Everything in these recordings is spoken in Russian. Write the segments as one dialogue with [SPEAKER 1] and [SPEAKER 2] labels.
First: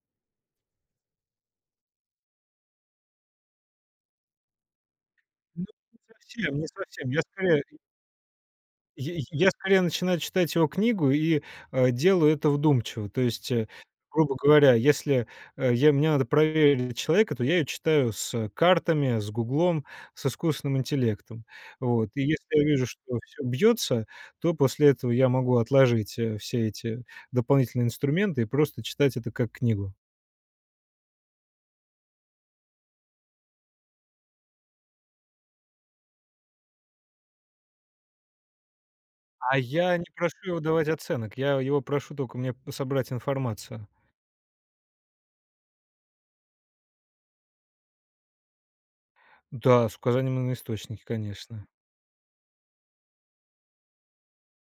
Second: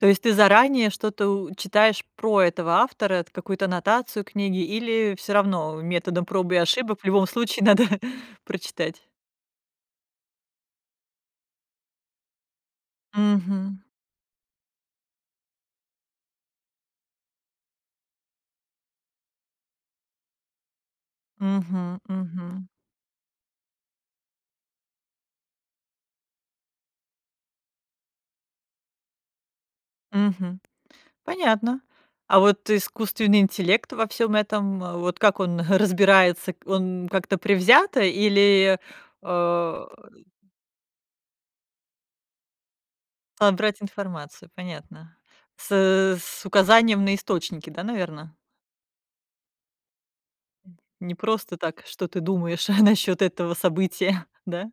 [SPEAKER 1] То есть ты заранее что-то у читаешь про этого автора, т какую-то аннотацию книги, или всё
[SPEAKER 2] Ну,
[SPEAKER 1] равно
[SPEAKER 2] не
[SPEAKER 1] методом проб и
[SPEAKER 2] совсем не
[SPEAKER 1] ошибок в
[SPEAKER 2] совсем. Я
[SPEAKER 1] любом
[SPEAKER 2] скорее
[SPEAKER 1] случае
[SPEAKER 2] и
[SPEAKER 1] надо прочитать?
[SPEAKER 2] Й й я скорее начинаю читать его книгу и, э, делаю это вдумчиво. То есть, э,
[SPEAKER 1] Мгм.
[SPEAKER 2] грубо говоря, если, э, я мне надо проверить человека, то я её читаю с, э, картами, с "Гуглом", с искусственным интеллектом.
[SPEAKER 1] Мгм
[SPEAKER 2] Вот. И если я
[SPEAKER 1] мгм.
[SPEAKER 2] вижу, что всё бьётся, то после этого я могу отложить, э, все эти дополнительные инструменты и просто читать это как книгу.
[SPEAKER 1] Мгм. Понятно. А вот искусственный интеллект во всём этом, а вот как он разбирается, он как-то предвзято или,
[SPEAKER 2] А
[SPEAKER 1] э
[SPEAKER 2] я не прошу его давать оценок. Я его прошу тока мне собрать
[SPEAKER 1] А, брать
[SPEAKER 2] информацию.
[SPEAKER 1] информацию, понятно? С э с указанием на источники, да, наверное?
[SPEAKER 2] Да, с указанием, м, на
[SPEAKER 1] М.
[SPEAKER 2] источники,
[SPEAKER 1] Не просто
[SPEAKER 2] конечно.
[SPEAKER 1] так, что ты думаешь насчёт этого события, да?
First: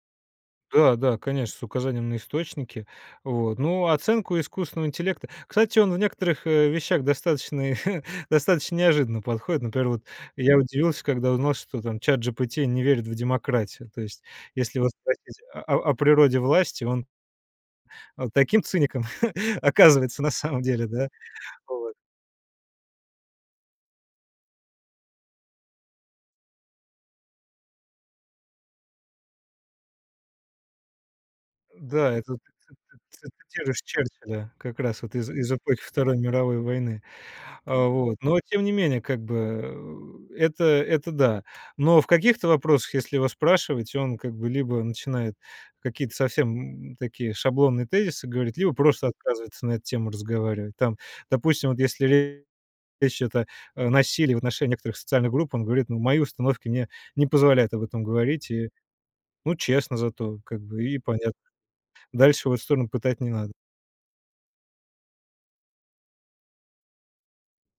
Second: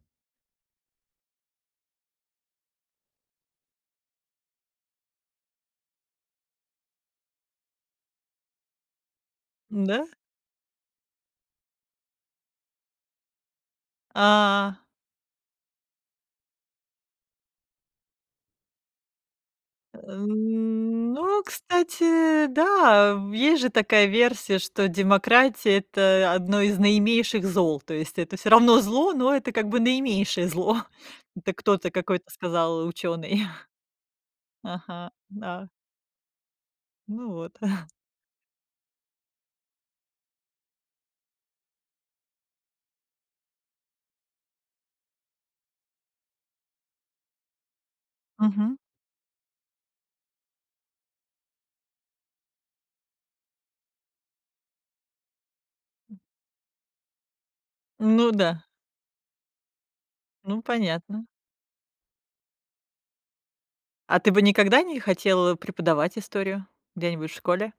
[SPEAKER 2] Да, да, конечно, с указанием на источники. Вот, ну, оценку искусственного интеллекта Кстати, он в некоторых, э, вещах достаточный достаточно неожиданно подходит. Например, вот
[SPEAKER 1] М-да.
[SPEAKER 2] я удивился, когда узнал, что там "Чат-джипити" не верит в демократию. То есть, если
[SPEAKER 1] А.
[SPEAKER 2] его спросить о о природе власти, он он таким циником
[SPEAKER 1] Э,
[SPEAKER 2] оказывается на самом деле, да.
[SPEAKER 1] ну,
[SPEAKER 2] Вот.
[SPEAKER 1] кстати, да, э, есть же такая версия, что демократия- это 1 из наименьших зол, то есть это всё равно зло, но это как бы наименьшее зло. Это кто-то,
[SPEAKER 2] Да.
[SPEAKER 1] какой-то
[SPEAKER 2] Это
[SPEAKER 1] сказал учёный.
[SPEAKER 2] [unintelligible] Черчилля как раз
[SPEAKER 1] Ага,
[SPEAKER 2] вот из из
[SPEAKER 1] да.
[SPEAKER 2] эпохи Второй мировой войны.
[SPEAKER 1] Ну, вот.
[SPEAKER 2] А, вот, но тем не менее, как бы, э, это, это да. Но в каких-то вопросах, если его спрашивать, он как бы либо начинает какие-то совсем, м, такие шаблонные тезисы говорить, либо
[SPEAKER 1] Мгм.
[SPEAKER 2] просто отказывается на эту тему разговаривать. Там, допустим, вот если речь идет о о насилии в отношении некоторых социальных групп, он говорит: "Ну, мои
[SPEAKER 1] М.
[SPEAKER 2] установки мне не позволяют об этом
[SPEAKER 1] Ну
[SPEAKER 2] говорить".
[SPEAKER 1] да.
[SPEAKER 2] И, ну, честно зато, как
[SPEAKER 1] Ну,
[SPEAKER 2] бы, и
[SPEAKER 1] понятно.
[SPEAKER 2] понятно. Дальше в эту сторону пытать не надо.
[SPEAKER 1] А ты бы никогда не хотел, а, преподавать историю? Где-нибудь в школе?